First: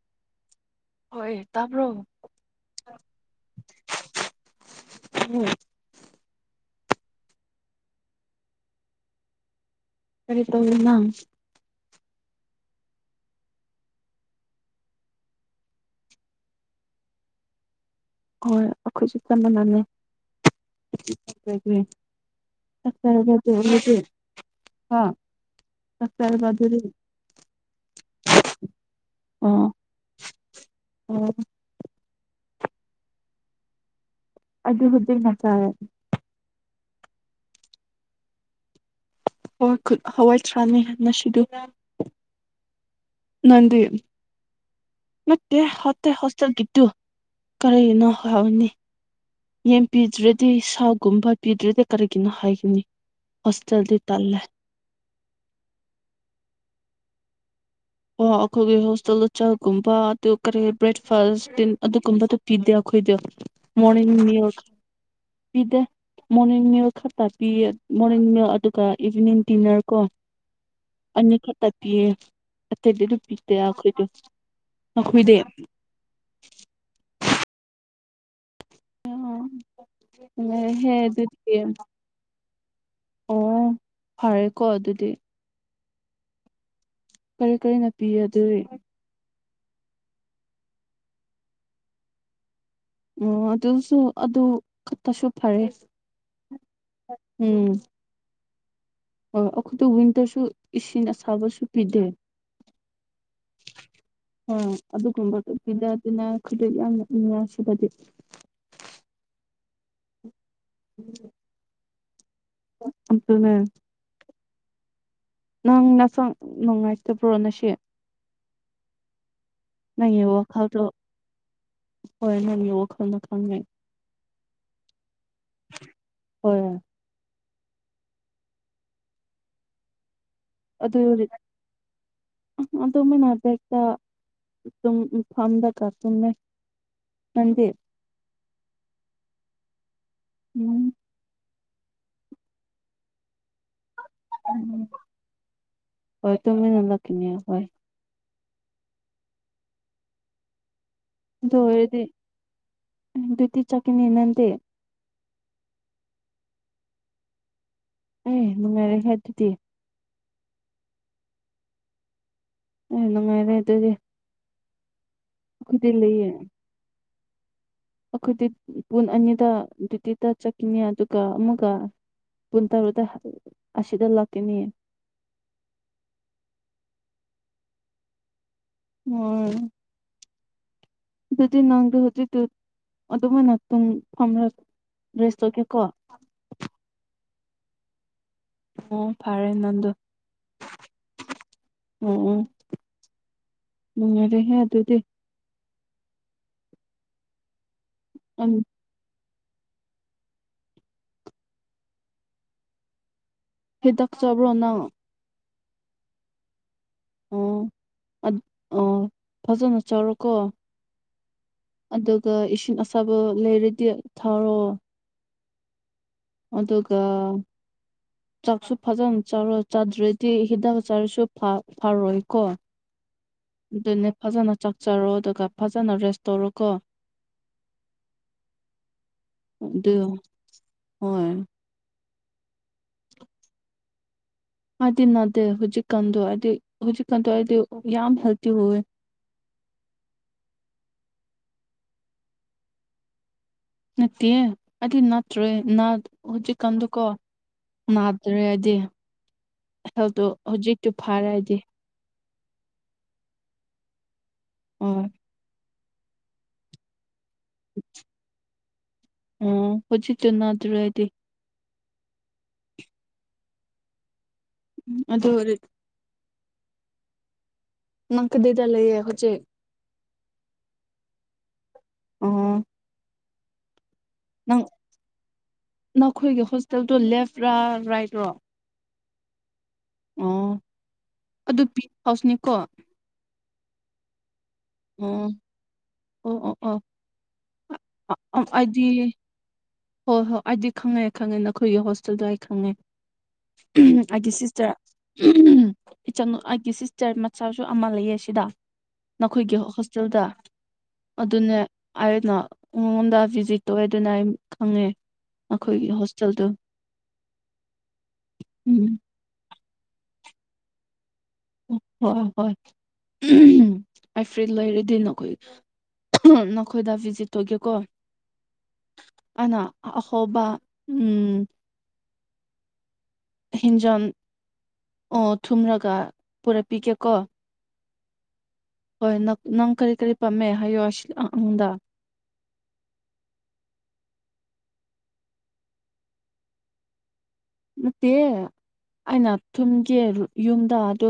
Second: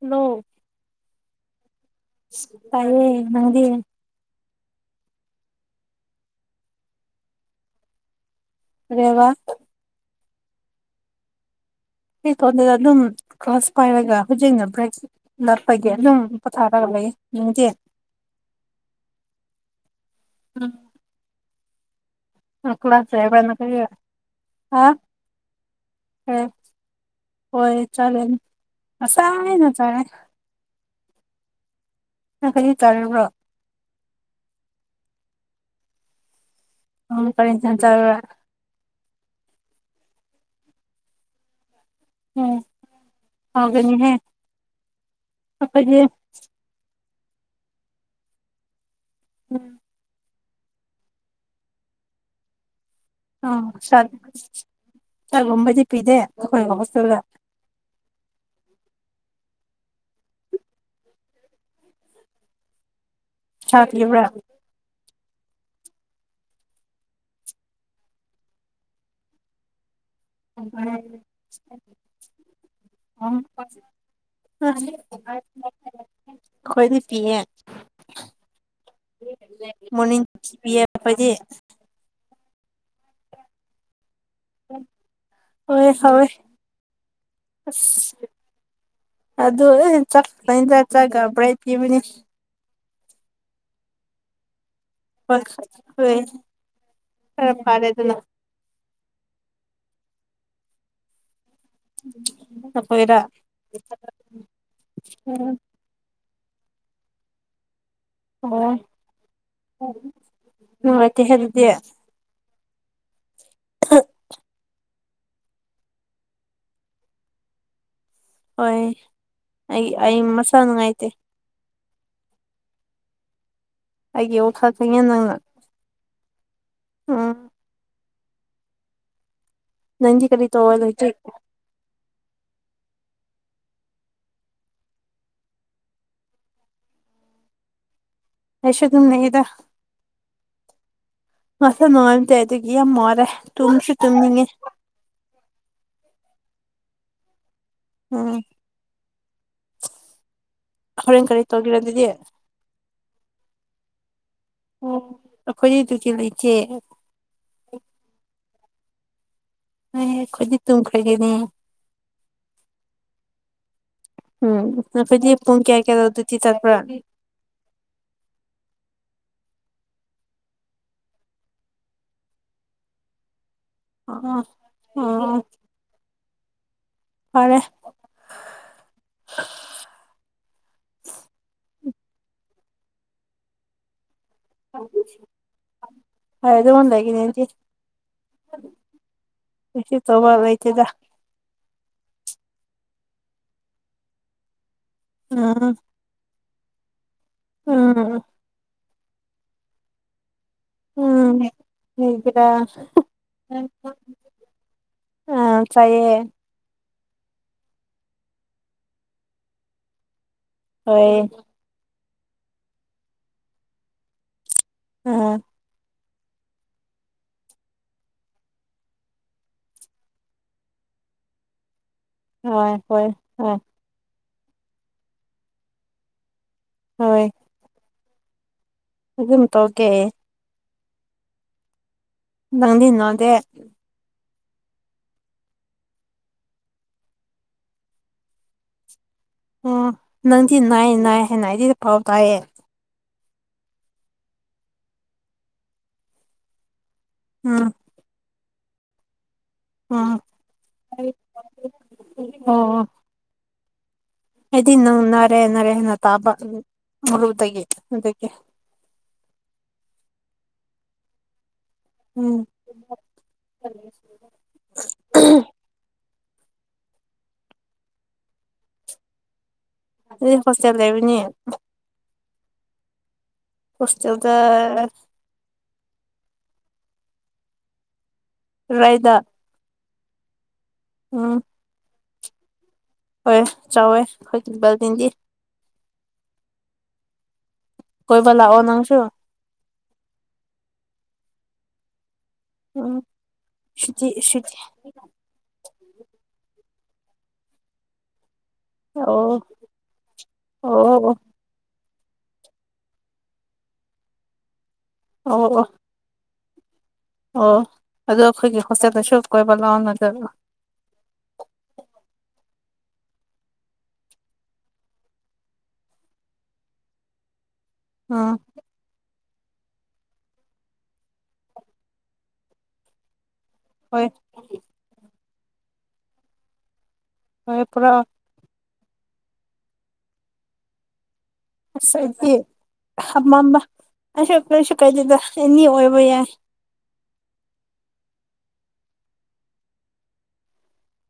ꯅꯣ ꯍꯣꯏ ꯇꯕ꯭ꯔꯣ ꯇꯥꯏꯌꯦ ꯅꯪꯗꯤ [unintelligible] ꯀꯩꯕ ꯀꯔꯤ ꯇꯧꯏꯅꯣ ꯀꯀꯗꯨꯗ ꯑꯗꯨꯝ ꯀ꯭ꯂꯥꯁ ꯄꯥꯏꯔꯒ ꯍꯧꯖꯤꯛꯅ ꯕ꯭ꯔꯦꯛ ꯂꯄꯒꯤ ꯑꯗꯨꯝ ꯄꯣꯊꯥꯔꯒ ꯂꯩꯌꯦ ꯅꯅꯨꯡꯗꯤ ꯍꯣꯏ ꯑꯩꯈꯣꯏꯁꯨ ꯆ ꯃꯅꯅꯤ ꯀ꯭ꯂꯥꯁ ꯂꯩꯕ꯭ꯔꯥ ꯀꯔꯤ ꯍꯥ ꯀꯔꯤ [unintelligible] ꯍꯣꯏ ꯆꯂ ꯑ ꯉꯥꯁꯥꯏꯅ ꯑꯣ ꯆꯥꯏ [unintelligible] ꯅꯪ ꯀꯔꯤ ꯇꯧꯔꯤꯕ꯭ꯔꯣ ꯑꯗꯨ ꯍꯗꯒ ꯃꯆꯥꯥꯔꯦ ꯎꯝ ꯀꯔꯤ ꯏꯟꯖꯥꯡ ꯆꯅꯔ ꯍꯋꯥ ꯍꯋꯥꯏ ꯊ꯭ꯔꯥꯅ ꯁꯤꯗ ꯎꯝ ꯅꯟꯗꯤ ꯍꯥꯎꯒꯅꯤꯍꯦ ꯅꯠꯇꯦ ꯑꯩꯈꯣꯏꯗꯤ ꯍꯠꯇꯦ ꯆꯀꯤꯠꯇꯨ ꯀꯔꯤꯅꯣ ꯍꯥꯏꯅꯤ ꯌꯦꯟ ꯄꯗ꯭ꯔꯗꯤ ꯁꯥꯒꯨꯝꯕ ꯄꯤꯗ꯭ꯔꯗꯤ ꯀꯔꯤꯒꯤꯅꯣ ꯍꯥꯏꯒꯅꯤ ꯑ ꯍꯣꯁꯇꯦꯜꯗꯤ ꯇꯜꯂꯦ ꯆꯒꯨꯝꯕꯗꯤ ꯄꯤꯗꯦ ꯑꯩꯈꯣꯏ ꯍꯣꯇꯨꯜꯗ ꯑꯣ ꯑꯩꯈꯣꯏꯒꯤ ꯍꯣꯁꯇꯦꯜꯗ ꯆꯥꯛꯒꯨꯝꯕ ꯑꯗꯨ ꯀꯔꯤ ꯕ꯭ꯔꯦꯛꯐꯥꯁ ꯑꯗꯨꯒꯨꯝꯕꯗꯨꯣ ꯄꯤꯗꯦ ꯑꯩꯈꯣꯏꯗꯣ ꯁꯥ ꯃꯣꯔꯅꯤꯡ ꯄꯤꯕ꯭ꯔꯥ ꯃꯦꯂꯥ ꯄꯤꯗꯦ ꯃꯣꯔꯅꯤꯡ ꯃꯤꯜ ꯈꯔ ꯇꯥꯄꯤ ꯃꯣꯔꯅꯤꯡ ꯃꯤꯜ ꯑꯗꯨꯒ ꯏꯚꯤꯅꯤꯡ ꯗꯤꯟꯅꯔ ꯀꯣ ꯑꯅꯤ ꯈꯇ ꯄꯤꯌꯦ ꯑꯇꯩꯗꯤ ꯑꯗꯨꯝ ꯄꯤꯗꯦ ꯑꯩꯈꯣꯏꯗꯤ [unintelligible] ꯅꯈꯣꯏꯗꯤ ꯈꯣꯏꯗꯤ ꯄꯤꯌꯦ ꯃꯣꯔꯅꯤꯡ ꯁꯨ ꯄꯤꯌꯦ ꯅꯨꯡꯉꯥꯏꯍꯦ ꯈꯣꯢꯗꯤ ꯑꯗꯨꯗꯤ ꯑꯣ ꯐꯔꯦꯀꯣ ꯑꯗꯨꯗꯤ ꯍꯣꯏ ꯍꯣꯏ ꯀꯔꯤ ꯑ ꯀꯔꯤꯅ ꯄꯤꯌꯦ ꯑꯗꯨꯗꯤ ꯑꯗꯨ ꯆꯥꯛ ꯆ ꯆꯈꯕ꯭ꯔꯩ ꯀꯤꯕꯅꯤ ꯑꯣ ꯑꯗꯨꯁꯨ ꯑꯗꯨ ꯈꯛꯇꯁꯨ ꯍꯣꯏ ꯐꯔꯦ ꯍꯣꯏ ꯈꯔ ꯐꯔꯦ ꯑꯗꯨꯅ ꯑꯣ ꯑꯩꯈꯣꯏꯗ ꯋꯤꯟꯇꯔꯁꯨ ꯏꯁꯤꯡ ꯑꯁꯥꯕꯁꯨ ꯄꯤꯗꯦ ꯅꯈꯣꯏꯔ ꯑ ꯑꯗꯨꯒꯨꯝꯕ ꯄꯤꯗꯗꯅ ꯑꯩꯗꯣ ꯌꯥꯝꯅ ꯅꯨꯡꯉꯥꯏꯁꯤꯕꯗꯤ ꯑꯣ ꯅꯨꯡꯉꯥꯏꯇꯦ ꯑꯗꯨꯗꯤ [unintelligible] ꯅꯪ ꯅꯁꯪ ꯅꯨꯡꯉꯥꯏꯇꯕ꯭ꯔꯣ ꯅ ꯁꯤ ꯍꯣꯏ ꯑꯩ ꯑꯩ ꯅꯪꯒꯤ ꯃꯁꯥ ꯋꯥꯈꯜꯗꯣ ꯅꯨꯡꯉꯥꯏꯇꯦ ꯍꯣꯏ ꯅꯪꯒꯤ ꯋꯥꯈꯜꯗꯣ ꯈꯥꯡꯉꯦ ꯑꯩꯒꯤꯦ ꯌ ꯈꯥ ꯊ ꯌꯦꯦ ꯅꯪꯅ ꯍꯣꯏꯣꯏ ꯎꯝ ꯅꯟꯗꯤ ꯀꯔꯤ ꯇꯧꯔ ꯂꯩꯒꯦ ꯑꯗꯨꯅꯦ ꯑꯗꯨꯃꯦꯅꯅꯥꯗꯦꯇ ꯑꯗꯨꯝ ꯐꯝꯗ ꯀ ꯇꯨꯝꯃꯦ ꯅꯥꯡꯗꯤ ꯑꯩꯁꯨ ꯑꯗꯨꯝꯂꯩꯌꯗ ꯎꯝ ꯃꯁ ꯅꯣꯡꯝ ꯇ ꯑꯗꯨꯒ ꯌꯥꯝ ꯃꯣꯔꯦ ꯇꯨꯡꯁꯨ ꯇꯨꯝꯅꯤꯡꯉꯦ ꯍꯣꯏ ꯇꯃꯤ ꯅꯂ ꯀꯅꯤ ꯍꯣꯏ ꯎꯝ ꯍꯣꯔꯦꯟ ꯀꯔꯤ ꯇꯧꯒꯦꯔ ꯑꯗꯪꯑꯣꯏꯔꯗꯤ ꯑꯗꯨꯗꯤ ꯑꯣ ꯗꯨꯇ ꯆꯥꯠꯀꯅꯤ ꯅꯥꯡꯗꯤ ꯑꯣ ꯑꯩꯈꯣꯏꯗꯤ ꯑꯗꯨꯗꯤ ꯂꯩꯇꯦ ꯑꯦ ꯅꯣꯡꯉꯥꯏꯔꯦ ꯍꯦ ꯑꯗꯨꯗꯤ ꯍꯣꯏ ꯑꯩꯈꯣꯏꯗꯤ ꯇꯨꯝꯈ꯭ꯔꯒꯦꯅꯦ ꯏꯅ ꯅꯨꯡꯉꯥꯏꯔꯦ ꯑꯗꯨꯗꯤ ꯎꯝ ꯅꯈꯣꯏꯗꯤ ꯄꯨꯡꯟ ꯀꯌꯥ ꯑꯩꯈꯣꯏꯗꯤ ꯀꯦꯗ ꯂꯩꯌꯦ ꯑꯗꯨꯇꯤ ꯆꯥꯠ ꯄꯨꯔ ꯑꯩꯈꯣꯏꯗꯤ ꯄꯨꯡ ꯑꯅꯤꯗ ꯗ꯭ꯎꯥꯇꯤꯗ ꯆꯠꯈꯤꯅꯤ ꯑꯗꯨꯒ ꯑꯃꯒ ꯀꯨꯟ ꯇꯔꯨꯗ ꯑꯁꯤꯗ ꯑꯣ ꯂꯥꯛꯀꯅꯤ ꯑꯣ ꯐꯔꯦ ꯑꯣꯝ ꯑꯗꯨꯗꯤ ꯅꯪꯗꯨ ꯍꯧꯖꯤꯛꯇ ꯑꯗꯨꯃꯥꯏꯅ ꯐꯝꯔ ꯔꯦꯁ ꯇꯧꯒꯦꯀꯣ ꯍꯣꯏ ꯑꯗꯨꯝꯃꯥꯏ ꯂꯩꯒꯅꯤ ꯑꯩꯗꯤ ꯑꯣ ꯐꯔꯦ ꯌꯨꯇꯨꯕ ꯅꯪꯗꯣ ꯇꯎꯕꯥ ꯂꯦꯏꯇꯦꯗꯥ ꯑꯣ ꯅꯨꯡꯉꯔꯦꯍꯦ ꯑꯗꯨꯗꯤ ꯎꯝ ꯎꯝ ꯎꯝ ꯎꯝ ꯍꯒꯔꯥ ꯍꯗꯥꯛ ꯆꯕꯔꯣ ꯅꯪ ꯑ ꯆꯌꯦ ꯑꯣ ꯑ ꯐꯖꯅ ꯆꯠꯔꯣꯀꯣ ꯍꯣꯏ ꯑꯗꯨꯒ ꯏꯁꯤꯡ ꯑꯁꯥꯕ ꯂꯩꯔꯗꯤ ꯊꯥꯎꯔꯣ ꯎꯝ ꯑꯗꯨꯒ ꯆꯥꯛꯁꯨ ꯐꯖꯅ ꯆꯔ ꯆꯥꯗ꯭ꯔꯗꯤ ꯍꯤꯗꯥꯛ ꯆꯥꯔꯁꯨ ꯐꯔꯣꯏ ꯍ ꯍꯣꯏ ꯑ ꯑꯗꯨꯅꯦ ꯐꯖꯅ ꯆꯥꯛꯆꯔꯣ ꯑꯗꯨꯒ ꯐꯖꯅ ꯔꯦꯁ ꯇꯧꯔꯣ ꯍꯣꯏ ꯑꯗꯨꯝ ꯇꯧꯒꯦ ꯑꯗꯨ ꯍꯣꯏ ꯅꯪꯗꯤꯅꯗꯦ ꯍꯥꯏꯗꯤ ꯅꯅꯥꯗꯦ ꯍꯧꯖꯤꯛꯀꯥꯟꯗꯣ ꯍꯥꯏꯗꯤ ꯍꯧꯖꯤꯛꯀꯥꯟꯗꯣ ꯍꯥꯏꯗꯤ ꯌꯥꯝ ꯍꯦꯜꯗꯤ ꯍꯋꯦ ꯑꯣ ꯅꯪꯗꯤ ꯅꯥꯏꯌꯦ ꯅꯥꯏ ꯍꯥꯏꯅ ꯑꯩꯗꯤ ꯄꯥꯎ ꯇꯥꯏꯌꯦ ꯅꯠꯇꯦ ꯑꯗꯨ ꯅꯠꯇ꯭ꯔꯣꯏꯅꯥ ꯍꯧꯖꯤꯛꯀꯥꯟꯗꯨꯀꯣ ꯎꯝ ꯅꯥꯗ꯭ꯔꯦ ꯍꯥꯏꯗꯤ ꯎꯝ ꯍꯦꯜꯠꯇꯨ ꯍꯧꯖꯤꯛꯇꯨ ꯐꯔꯦ ꯍꯥꯏꯗꯤ ꯑꯣ ꯑꯣ ꯑꯩꯗꯤ ꯅꯪ ꯍꯣꯏ ꯅꯥꯔꯦ ꯍꯥꯏꯅ ꯇꯥꯕ ꯃꯔꯨꯗꯒꯤ ꯑꯗꯨꯒꯤ ꯎꯝ ꯍꯧꯖꯤꯛꯇꯤ ꯅꯥꯗꯔ꯭ꯦ ꯑꯩꯗꯤ ꯎꯝ ꯑꯗꯨꯗꯤ ꯎ ꯑꯗꯨꯗ ꯑꯣꯏ ꯅꯪ ꯀꯗꯥꯏꯗ ꯂꯩꯌꯦ ꯍꯧꯖꯤꯛ ꯑꯩ ꯍꯣꯁꯇꯦꯜ ꯂꯩꯕꯅꯤ ꯑꯣ ꯍꯣꯁꯇꯦꯜꯗ ꯅꯪ ꯅꯈꯣꯏꯒꯤ ꯍꯣꯁꯇꯦꯜꯗꯣ ꯂꯦꯐꯔꯥ ꯔꯥꯏꯠꯔꯣ ꯔꯥꯏꯠꯗ ꯑꫭ ꯑꯣ ꯑꯗꯨ ꯕꯤ ꯐꯥꯁꯅꯤꯀꯣ ꯍꯣꯏ ꯆꯥꯎꯋꯦ ꯑꯩꯈꯣꯏ ꯕ ꯑꯣ ꯑꯣ ꯑꯣ ꯀꯣꯏꯕ ꯑꯣ ꯂꯥꯛꯑꯣ ꯑꯩꯗꯤ ꯅꯪꯁꯨ ꯍꯣꯏ ꯍꯣꯏ ꯑꯩꯗꯤ ꯈꯪꯉꯦ ꯈꯪꯉꯦ ꯅꯈꯣꯏꯒꯤ ꯍꯣꯁ ꯇꯨꯗꯣ ꯑꯩ ꯈꯪꯉꯦ ꯎꯝ ꯁꯨꯇꯤ ꯑꯩꯒꯤ ꯁꯨꯇꯤ ꯁꯤꯁꯇꯔ ꯏꯆꯟ ꯑꯩꯒꯤ ꯁꯤꯁꯇꯔ ꯃꯆꯥꯁꯨ ꯑꯃ ꯂꯩꯌꯦ ꯁꯤꯗ ꯑꯣ ꯑꯩꯈꯣꯏꯒꯤ ꯍꯣꯁꯇꯦꯜꯗ ꯑꯣ ꯑꯗꯨꯅꯦ ꯑꯩꯅ ꯃꯉꯣꯟꯗ ꯚꯤꯖꯤꯠ ꯇꯧꯋꯦ ꯑꯗꯨꯅ ꯑꯩ ꯈꯪꯉꯦ ꯑꯣ ꯑꯣ ꯑꯣ ꯑꯩꯈꯣꯏꯒꯤ ꯍꯣꯁꯇꯦꯜꯗ ꯑꯣ ꯑꯗꯣ ꯑꯩꯈꯣꯏꯒꯤ ꯎꯝ ꯍꯣꯁꯇꯦꯜꯗꯁꯨ ꯀꯣꯏꯕ ꯂꯥꯛꯑꯣꯗꯅ ꯍꯣꯏ ꯍꯣꯏ ꯎꯝ ꯑꯩ ꯐ꯭ꯔꯤ ꯂꯩꯔꯗꯤ ꯅꯈꯣꯏ ꯅꯈꯣꯏꯗ ꯚꯤꯖꯤꯠ ꯇꯧꯒꯦꯀꯣ ꯑꯥ ꯑꯩꯅ ꯑꯍꯧꯕ ꯎꯝ ꯍꯣꯏ ꯏꯟꯖꯥꯡ ꯑꯣ ꯊꯣꯡꯉꯒ ꯄꯨꯔꯛꯄꯤꯒꯦ ꯀꯣ ꯍꯣꯏ ꯄꯨꯔꯛꯑꯣ ꯍꯣꯏ ꯅꯪ ꯀꯔꯤ ꯀꯔꯤ ꯄꯥꯝꯃꯦ ꯍꯥꯏꯌꯣ ꯁꯤꯗ ꯑꯩꯉꫭꯟꯗ ꯑꯩꯗꯤ ꯍꯝꯃꯝꯕ ꯑꯁꯨ ꯀꯩꯁꯨ ꯀꯥꯏꯗꯦꯗ ꯑꯦꯅꯤ ꯑꯣꯏꯕ ꯌꯥꯏ ꯅꯠꯇꯤꯌꯦ ꯑꯩꯅ ꯊꯣꯡꯒꯦ ꯌꯨꯝꯗ ꯑꯗꯨ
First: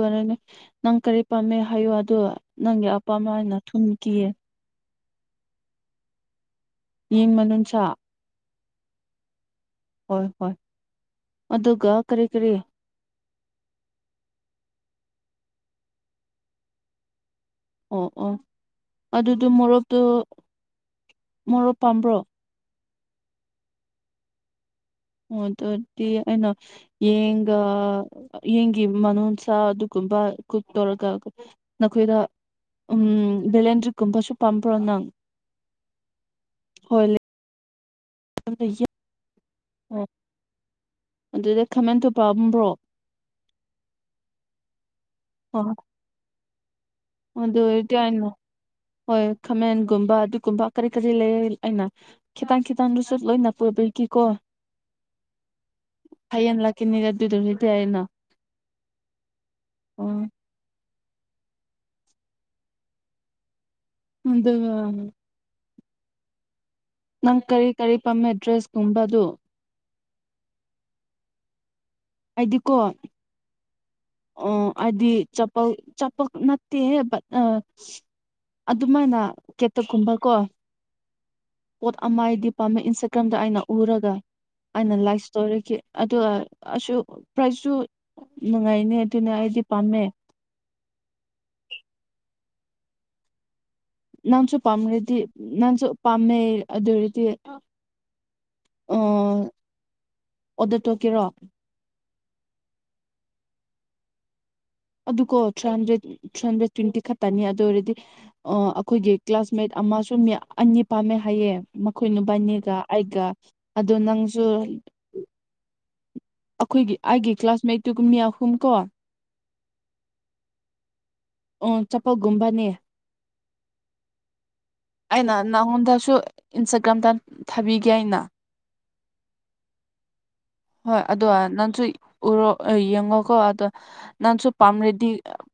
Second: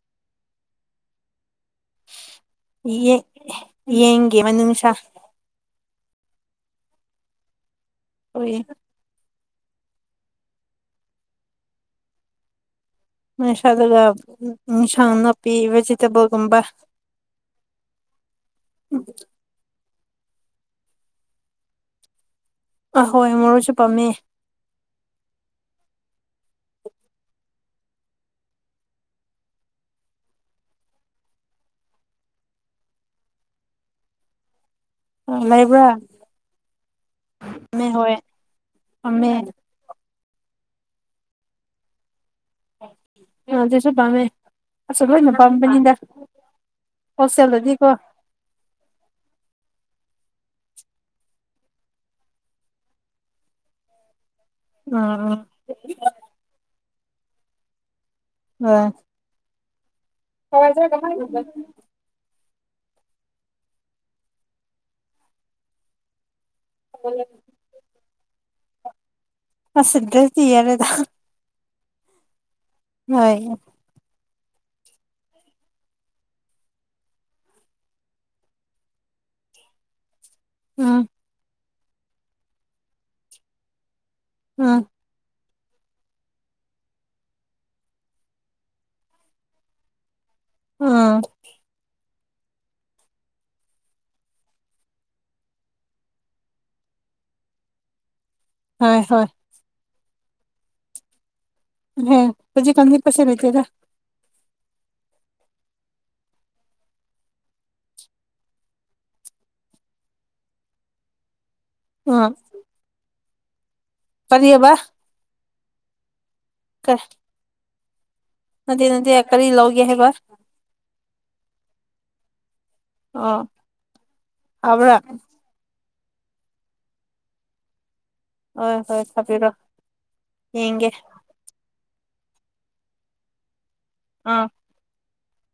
ꯅꯪ ꯀꯔꯤ ꯄꯥꯝꯃꯦ ꯍꯥꯏꯌꯣ ꯑꯗꯣ ꯅꯪꯒꯤ ꯑꯄꯥꯝꯕ ꯍꯥꯏꯅ ꯊꯣꯡꯀꯦ ꯃꯅꯨꯡ ꯁꯥ ꯌꯦꯟ ꯃꯅꯨꯡ ꯁꯥ ꯑꯣꯏ ꯍꯣꯏ ꯍꯣꯏ ꯑꯗꯨꯒ ꯀꯔꯤ ꯀꯔꯤ ꯃꯅꯨꯡ ꯁꯥꯗꯨꯒ ꯏꯟꯁꯥꯡ ꯅꯥꯄꯤ ꯚꯦꯖꯤ ꯇꯦꯕꯜꯒꯨꯝꯕ ꯑꯣ ꯑꯣ ꯑꯗꯨꯗꯣ ꯃꯣꯔꯣꯛꯇꯣ ꯃꯣꯔꯣꯛ ꯄꯥꯝꯕ꯭ꯔꯣ ꯑ ꯍꯣꯏ ꯃꯣꯔꯣꯛꯁꯨ ꯄꯥꯝꯃꯦ ꯑꯣ ꯑꯗꯨꯗꯤ ꯑꯩꯅ ꯌꯦꯟꯒ ꯌꯦꯟꯒꯤ ꯃꯅꯨꯡꯁꯥ ꯑꯗꯨꯒꯨꯝꯕ ꯀꯨꯛ ꯇꯧꯔꯒ ꯅꯈꯣꯏꯗ ꯎꯝ ꯕꯦꯂꯦꯟꯗ꯭ꯔꯤꯀꯨꯝꯕꯁꯨ ꯄꯥꯝꯕ꯭ꯔꯣ ꯅꯪ ꯑ ꯂꯩꯕ꯭ꯔꯥ ꯄꯥꯝꯃꯦ ꯍꯣꯏ ꯄꯥꯝꯃꯦ ꯑꯣ ꯑꯗꯨꯗ ꯈꯥꯃꯦꯟꯗꯣ ꯄꯥꯝꯕ꯭ꯔꯣ ꯑ ꯑꯗꯁꯨ ꯄꯥꯝꯃꯦ ꯂꯣꯏꯅ ꯄꯥꯝꯕꯅꯤꯗ ꯍꯣꯜꯁꯦꯜꯗꯗꯤꯀꯣ ꯑꯗꯨꯑꫭꯏꯗꯤ ꯑꯩꯅ ꯍꯣꯏ ꯈꯥꯃꯦꯟꯒꯨꯝꯕ ꯑꯗꯨꯒꯨꯝꯕ ꯀꯔꯤ ꯀꯔꯤ ꯂꯩ ꯑꯩꯅ ꯈꯤꯇꯪ ꯈꯤꯇꯪꯗꯨꯁꯨ ꯂꯣꯏꯅ ꯄꯨꯕꯤꯒꯤꯀꯣ ꯑ ꯍꯌꯦꯡ ꯂꯥꯛ ꯀꯅꯤꯗ ꯑꯗꯨꯗꯨꯒꯤꯗꯤ ꯑꯩꯅ ꯑꯣ ꯑꯣ ꯍꯋꯥꯏꯖꯔ ꯀꯃꯥꯏ ꯑꯗꯨꯒ ꯅꯪ ꯀꯔꯤ ꯀꯔꯤ ꯄꯥꯝꯃꯦ ꯗ꯭ꯔꯦꯁꯀꯨꯝꯕꯗ ꯑꯁ ꯑꯗꯨꯗꯤ ꯌꯥꯔꯦꯗ ꯑꯩꯗꯤꯀꯣ ꯍꯣꯏ ꯑꯣ ꯍꯥꯏꯗꯤ ꯆꯥꯝ ꯆꯥꯝꯄꯥꯜ ꯅꯠꯇꯦ ꯑ ꯑꯗꯨꯃꯥꯏꯅ ꯀꯦꯠꯇ ꯀꯨꯝꯕ ꯀꯣ ꯑꯥ ꯄꯣꯠ ꯑꯃ ꯍꯥꯏꯗꯤ ꯄꯥꯝꯃꯦ ꯏꯟꯁꯇꯥꯒ꯭ꯔꯥꯝꯗ ꯑꯩꯅ ꯎꯔꯒ ꯑꯥ ꯑꯩꯅ ꯂꯥꯏꯁ ꯇꯧꯔꯒꯦ ꯑꯗꯣ ꯑ ꯄ꯭ꯔꯥꯏꯖꯁꯨ ꯅꯨꯡꯉꯥꯏꯅꯦ ꯑꯗꯨꯅ ꯑꯩꯗꯤ ꯄꯥꯝꯃꯦ ꯑꯥ ꯅꯪꯁꯨ ꯄꯥꯝꯈ꯭ꯔꯗꯤ ꯅꯪꯁꯨ ꯄꯥꯝꯃꯦ ꯑꯗꯨ ꯑꯣꯏꯔꯗꯤ ꯍꯣꯏ ꯍꯣꯏ ꯑ ꯑꯣꯗꯔ ꯇꯧꯀꯦꯔꯣ ꯍꯧꯖꯤꯛꯒꯥꯟꯗꯤ ꯄꯩꯁꯥ ꯂꯩꯇꯦꯗ ꯑꯗꯨꯀꯣ three hundred three hundred twenty ꯈꯛꯇꯅꯤ ꯑꯗꯨ ꯑꯣꯏꯔꯗꯤ ꯑ ꯑꯩꯈꯣꯏꯒꯤ ꯀ꯭ꯂꯥꯁꯃꯦꯠ ꯑꯃꯁꯨ ꯃꯤ ꯑꯅꯤ ꯄꯥꯝꯃꯦ ꯍꯥꯏꯌꯦ ꯃꯈꯣꯏ ꯎꯝ ꯅꯨꯕꯥꯅꯤꯒ ꯑꯩꯒ ꯑꯗꯨ ꯅꯪꯁꯨ ꯀꯔꯤꯑꯕ ꯑꯩꯈꯣꯏꯒꯤ ꯑꯩꯥꯒꯤ ꯀ꯭ꯂꯥꯁꯃꯦꯠꯇꯨ ꯀꯨꯝꯌꯥ ꯅꯠꯇꯦ ꯅꯠꯇꯦ ꯀꯔꯤ ꯂꯥꯎꯒꯦ ꯍꯥꯢꯕ ꯑꯣ ꯆꯥꯝꯄꯥꯜꯒꯨꯝꯕꯅꯦ ꯑꯣ ꯐꯥꯕ꯭ꯔꯥ ꯑꯩꯅ ꯅꯪꯉꯣꯟꯗꯁꯨ ꯏꯟꯁꯇꯥꯒ꯭ꯔꯥꯝꯗ ꯊꯥꯕꯤꯒꯦ ꯍꯥꯢꯅ ꯍꯣꯏ ꯍꯣꯏ ꯊꯥꯕꯤꯔꯣ ꯌꯦꯡꯒꯦ ꯍꯣꯏ ꯑꯗꯣ ꯅꯪꯁꯨ ꯎꯔꯣ ꯌꯦꯡꯉꯣꯀꯣ ꯑꯗꯣ ꯑꯥ ꯅꯪꯁꯨ ꯄꯥꯝꯔꯦꯗꯤ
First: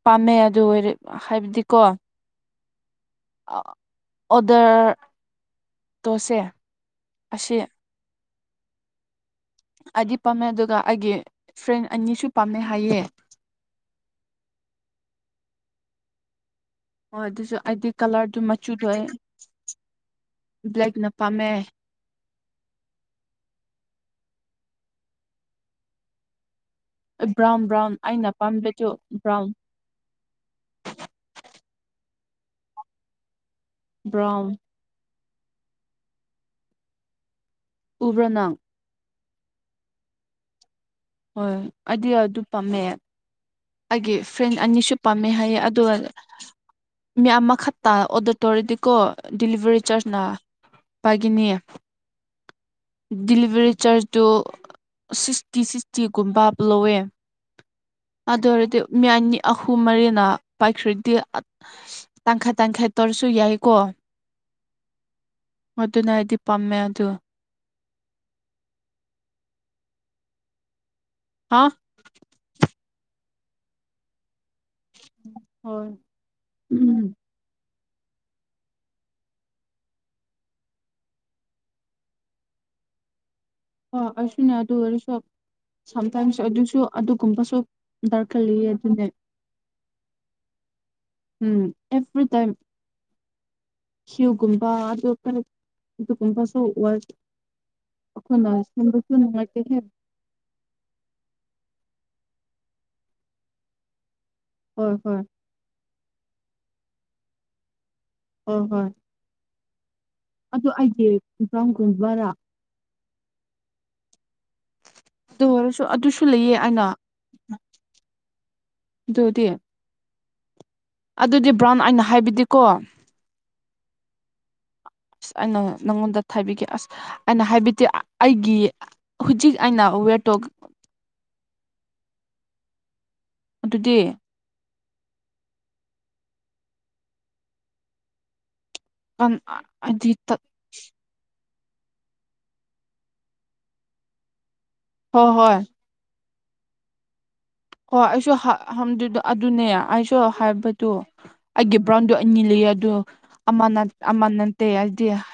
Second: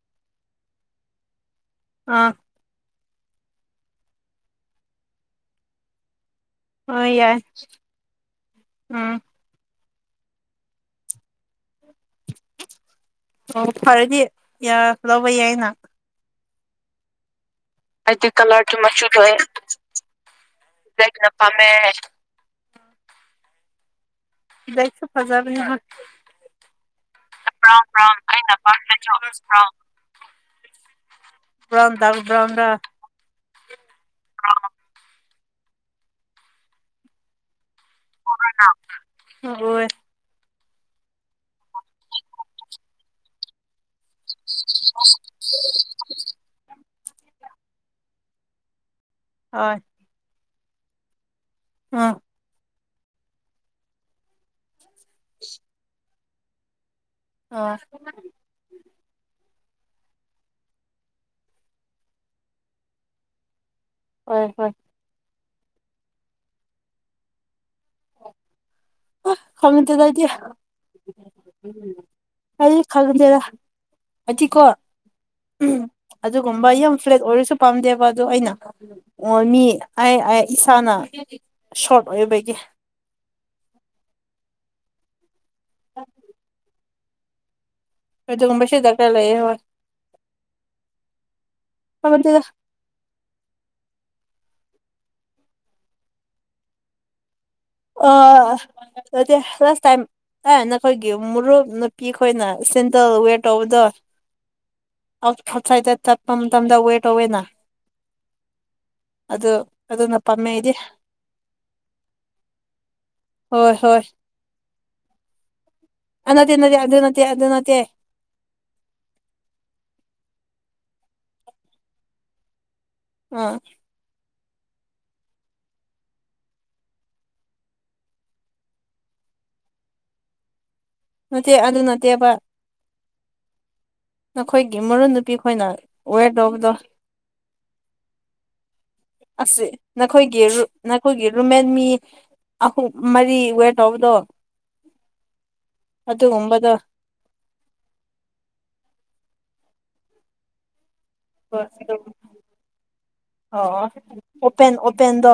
ꯄꯥꯝꯃꯦ ꯑꯗꯨ ꯑꯣꯏꯔꯦ ꯍꯥꯏꯕꯗꯤꯀꯣ ꯑꯥ ꯑꯣꯗꯔ ꯇꯧꯁꯦ ꯍꯣꯏ ꯌꯥꯏ ꯎꯝ ꯑꯩꯗꯤ ꯄꯥꯝꯃꯦ ꯑꯗꯨꯒ ꯑꯩꯒꯤ ꯐ꯭ꯔꯦꯟ ꯑꯅꯤꯁꯨ ꯄꯥꯝꯃꯦ ꯍꯥꯏꯌꯦ ꯑꯣ ꯐꯔꯗꯤ ꯂꯧꯕ ꯌꯥꯏꯅ ꯍ ꯑꯗꯨꯁꯨ ꯑꯩꯗꯤ ꯀꯂꯔꯗꯨ ꯃꯆꯨꯗꯣ ꯕ꯭ꯂꯦꯛꯅ ꯄꯥꯝꯃꯦ ꯕꯂꯦꯛꯇꯣ ꯐꯖꯕꯅꯦ ꯍꯣꯢ ꯕ꯭ꯔꯥꯎꯟ ꯕ꯭ꯔꯥꯎꯟ ꯑꯩꯅ ꯄꯥꯝꯕꯗꯨ ꯕ꯭ꯔꯥꯎꯟ ꯄꯔꯗꯗꯔ [inaudible] ꯕ꯭ꯔꯥꯟ ꯎꯕ꯭ꯔꯥ ꯅꯪ ꯍꯣꯏ ꯍꯣꯏ ꯑꯗꯨ ꯄꯥꯝꯃꯦ ꯑꯩꯒꯤ ꯐ꯭ꯔꯦꯟ ꯑꯅꯤꯁꯨ ꯄꯥꯝꯃꯦ ꯍꯥꯏꯌꯦ ꯑꯗꯣ ꯃꯤ ꯑꯃꯈꯛꯇ ꯑꯣꯗꯔ ꯇꯧꯔꯗꯤ ꯀꯣ ꯍꯣꯏ ꯗꯤꯂꯤꯚꯔꯤ ꯆꯥꯔꯖꯅ ꯄꯥꯏꯒꯅꯤ ꯑꯥ ꯗꯤꯂꯤꯚꯔꯤ ꯆꯥꯔꯖꯇꯣ ꯁꯤꯛꯁꯇꯤ ꯁꯤꯛꯁꯇꯤꯒꯨꯝꯕ ꯂꯧꯋꯦ ꯑꯥ ꯑꯗꯨ ꯑꯣꯏꯔꯗꯤ ꯃꯤ ꯑꯅꯤ ꯑꯍꯨꯝ ꯃꯔꯤꯅ ꯄꯥꯏꯈ꯭꯭ꯔꯗꯤ ꯇꯪꯈꯥꯏ ꯇꯪꯈꯥꯏ ꯇꯧꯔꯁꯨ ꯌꯥꯏ ꯀꯣ꯫ ꯍꯣꯏ ꯍꯣꯏ ꯑꯗꯨꯅ ꯑꯩꯗꯤ ꯄꯝꯃꯦ ꯑꯗꯨ ꯈꯪꯇꯦꯇ ꯑꯩꯗꯤ ꯍꯥ ꯑꯩ ꯈꯪꯗꯦꯗ ꯑꯩꯇꯤꯒꯣ ꯍꯣꯏ ꯑꯗꯨꯒꯨꯝꯕ ꯌꯥꯝ ꯎꯝ ꯐ꯭ꯂꯦꯠ ꯑꯣꯏꯔꯁꯨ ꯄꯥꯝꯗꯦꯕ ꯑꯗꯨ ꯑꯩꯅ꯫ ꯑꯣ ꯃꯤ ꯑꯩ ꯑꯩ ꯏꯁꯥꯅ ꯁ꯭ꯣꯔꯠ ꯑꯣꯏꯕꯒꯤ꯫ ꯍꯣꯏ ꯑꯩꯁꯨꯅꯦ ꯑꯗꯨ ꯑꯣꯏꯔꯁꯨ ꯁꯝꯇꯥꯏꯝꯁꯨ ꯑꯗꯨꯁꯨ ꯑꯗꯨꯒꯨꯝꯕꯁꯨ ꯗꯔꯀꯜꯂꯤꯌꯦ ꯑꯗꯨꯅꯦ ꯑꯦ ꯍꯣꯏ ꯎꯝ ꯑꯦꯕ꯭ꯔꯤ ꯈꯪꯗꯦꯗ ꯇꯥꯏꯝ ꯁꯤꯒꯨꯝꯕ ꯑꯗꯨ ꯀꯩ ꯑꯗꯨꯒꯨꯝꯕꯁꯨ ꯑꯣꯏ ꯑ ꯅꯠꯇꯦ ꯅꯨꯡꯉꯥꯏꯇꯦꯍꯦ ꯔꯁ ꯇꯥꯏꯝ ꯑꯦ ꯅꯈꯣꯏꯒꯤ ꯃꯨꯔꯨꯞ ꯅꯨꯄꯤ ꯑꯩꯈꯣꯏꯅ ꯁꯦꯟꯗꯜ ꯋꯦꯔ ꯇꯧꯕꯗꯣ ꯍꯣꯏ ꯍꯣꯏ ꯐꯣꯠꯁꯥꯏꯠꯇ ꯆꯠꯄ ꯃꯇꯝꯗ ꯋꯦꯔ ꯇꯧꯋꯦꯅ ꯍꯣꯏ ꯍꯣꯏ ꯑꯗꯨ ꯑꯗꯨꯅ ꯄꯥꯝ ꯑꯗꯨ ꯑꯩꯒꯤ [unintelligible] ꯕꯔꯥ ꯍꯣꯏ ꯍꯣꯏ ꯑꯗꯨ ꯑꯣꯏꯔꯁꯨ ꯑꯗꯨꯁꯨ ꯑ ꯅꯠꯇꯦ ꯂꯩꯌꯦ ꯅꯠꯇꯦ ꯑꯩꯅ ꯑꯗꯨ ꯅꯠꯇꯦ ꯑꯗꯨ ꯅꯠꯇꯦ ꯑꯗꯨꯗꯤ ꯑꯗꯨꯗꯤ ꯕ꯭ꯔꯥꯎꯟ ꯑꯩꯅ ꯍꯥꯏꯕꯗꯤꯀꯣ ꯑ ꯑꯁ ꯑꯩꯅ ꯅꯪꯉꯣꯟꯗ ꯊꯥꯕꯤꯒꯦ ꯑꯁ ꯑꯩꯅ ꯍꯥꯏꯕꯗꯤ ꯑꯩꯒꯤ ꯍꯧꯖꯤꯛ ꯑꯩꯅ ꯋꯦꯔꯇꯣꯛ ꯅꯠꯇꯦ ꯑꯗꯨ ꯅꯠꯇꯦꯕ ꯑꯗꯨꯗꯤ ꯅꯈꯣꯏꯒꯤ ꯃꯔꯨ ꯅꯨꯄꯤ ꯈꯣꯏꯅ ꯋꯦꯔꯇꯧꯕꯗꯣ ꯑꯁ ꯍꯥꯏꯗꯤ ꯅꯈꯣꯏꯒꯤ ꯔꯨ ꯅꯈꯣꯏꯒꯤ ꯔꯨꯝꯃꯦꯠ ꯃꯤ ꯑꯍꯨꯝ ꯃꯔꯤ ꯋꯦꯔ ꯇꯧꯕꯗꯣ ꯍꯣꯏ ꯍꯣꯏ ꯑꯗꯨꯒꯨꯝꯕꯗꯣ ꯍꯣꯏ ꯑꯩꯁꯨ [unintelligible] ꯑꯗꯨꯅꯦ ꯑꯩꯁꯨ ꯍꯥꯏꯕꯗꯣ ꯑꯩꯒꯤ ꯕ꯭ꯔꯥꯎꯟꯗꯣ ꯑꯅꯤ ꯂꯩꯌꯦ ꯑꯗꯣ ꯑꯃ ꯅꯠ ꯑꯣ ꯑꯃ ꯅꯠꯇꯦ ꯑꯣꯄꯦꯟ ꯍꯥꯏꯗꯤ ꯑꯣꯄꯦꯟꯗꯣ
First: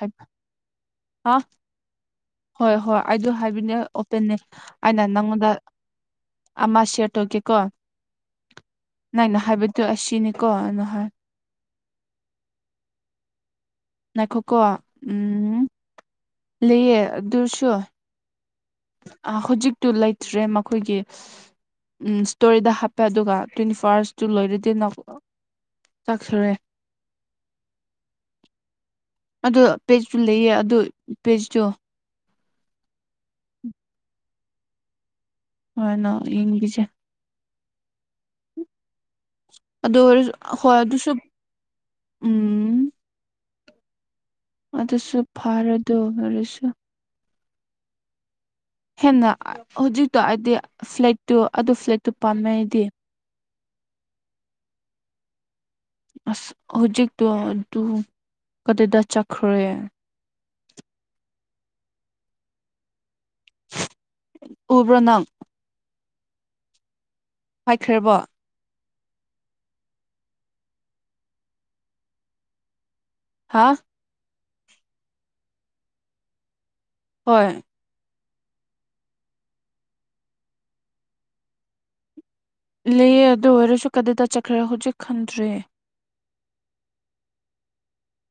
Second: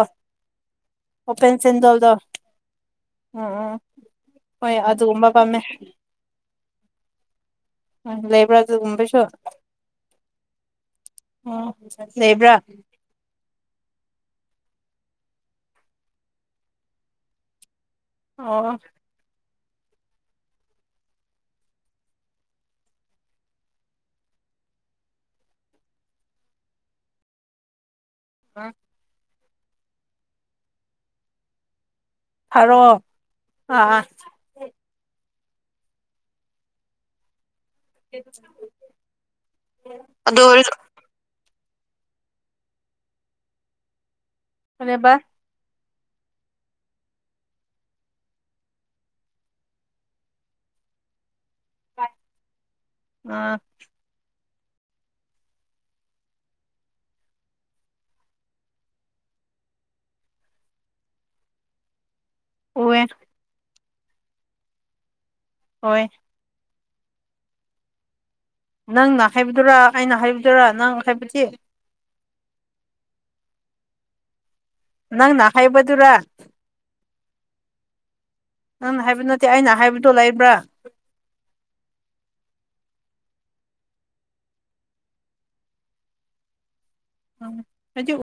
ꯑꯣꯄꯦꯟ ꯆꯤꯟꯗꯣꯜꯗꯣ ꯍꯣꯏ ꯍꯣꯏ ꯑꯩꯗꯣ ꯍꯥꯏꯕꯅꯦ ꯑꯣꯄꯦꯟꯅꯦ ꯑꯩꯅ ꯑꯗꯨꯒꯨꯝꯕ ꯅꯪꯉꯣꯟꯗ ꯄꯥꯝꯃꯦ ꯑꯃ ꯁꯤꯌꯥꯔ ꯇꯧꯀꯦꯀꯣ ꯂꯩꯕ꯭ꯔꯥ ꯑꯗꯨꯒꯨꯝꯕꯁꯨ ꯅꯣꯏꯅ ꯍꯥꯏꯕꯗꯣ ꯑꯁꯤꯅꯤꯀꯣ ꯅꯍꯣꯏ ꯑꯣ ꯂꯩꯕ꯭ꯔꯥ ꯉꯥꯏꯈꯣꯀꯣ ꯎꯝ ꯂꯩꯌꯦ ꯑꯗꯨꯁꯨ ꯑꯣ ꯑ ꯍꯧꯖꯤꯛꯇꯨ ꯂꯩꯇ꯭ꯔꯦ ꯃꯈꯣꯏꯒꯤ ꯎꯝ ꯏꯁ꯭ꯇꯣꯔꯤꯗ ꯍꯥꯞꯄꯦ ꯑꯗꯨꯒ ꯇ꯭ꯋꯦꯟꯇꯤ ꯐꯥꯔꯁꯇꯨ ꯂꯣꯏꯔꯗꯤ ꯅ ꯆꯥꯛ ꯁꯨꯔꯦ ꯑ ꯑꯗꯣ ꯄꯦꯖꯇꯨ ꯂꯩꯌꯦ ꯑꯗꯨ ꯄꯦꯖꯇꯨ ꯐꯔꯣ ꯑꯥ ꯍꯣꯏꯅ ꯏꯕꯤꯖ [unintelligible] ꯑꯗꯨ ꯑꯣꯏꯔꯁꯨ ꯍꯣꯏ ꯑꯗꯨꯁꯨ ꯎꯝ ꯀꯔꯤꯕ ꯑꯗꯨꯁꯨ ꯐꯔꯗꯨ ꯑꯣꯏꯔꯁꯨ ꯍꯦꯟꯅ ꯍꯧꯖꯤꯛꯇꯣ ꯍꯥꯏꯗꯤ ꯐ꯭ꯂꯦꯠꯇꯨ ꯑꯗꯨ ꯐ꯭ꯂꯦꯠꯇꯨ ꯄꯥꯝꯅꯩꯗꯤ ꯑꯥ ꯑꯁ ꯍꯧꯖꯤꯛꯇꯣ ꯑꯗꯨ ꯀꯗꯥꯏꯗ ꯆꯠꯈ꯭ꯔꯦ ꯑꯣꯋ ꯎꯕ꯭ꯔꯅꯪ ꯍꯣꯏ ꯍꯥꯏꯈ꯭ꯔꯕꯣ ꯅꯪꯅ ꯍꯥꯏꯕꯗꯨꯔꯥ ꯑꯩꯅ ꯍꯥꯏꯕꯗꯨꯔꯥ ꯅꯪ ꯍꯥꯏꯕꯗꯤ ꯍꯥꯥ ꯅꯪ ꯅꯅꯥ ꯈꯥꯏꯕꯗꯨꯔꯥ ꯍꯣꯏ ꯅꯪ ꯍꯥꯏꯕ ꯅꯠꯇꯦ ꯑꯩꯅ ꯍꯥꯏꯕꯗꯣ ꯂꯩꯕ꯭ꯔꯥ ꯂꯩꯑ ꯑꯗꯨ ꯑꯣꯏꯔꯁꯨ ꯀꯗꯥꯗ ꯆꯠꯈ꯭ꯔꯦ ꯍꯧꯖꯤꯛ ꯈꯟꯗ꯭ꯔꯦ ꯑ ꯍꯥꯏꯗꯤ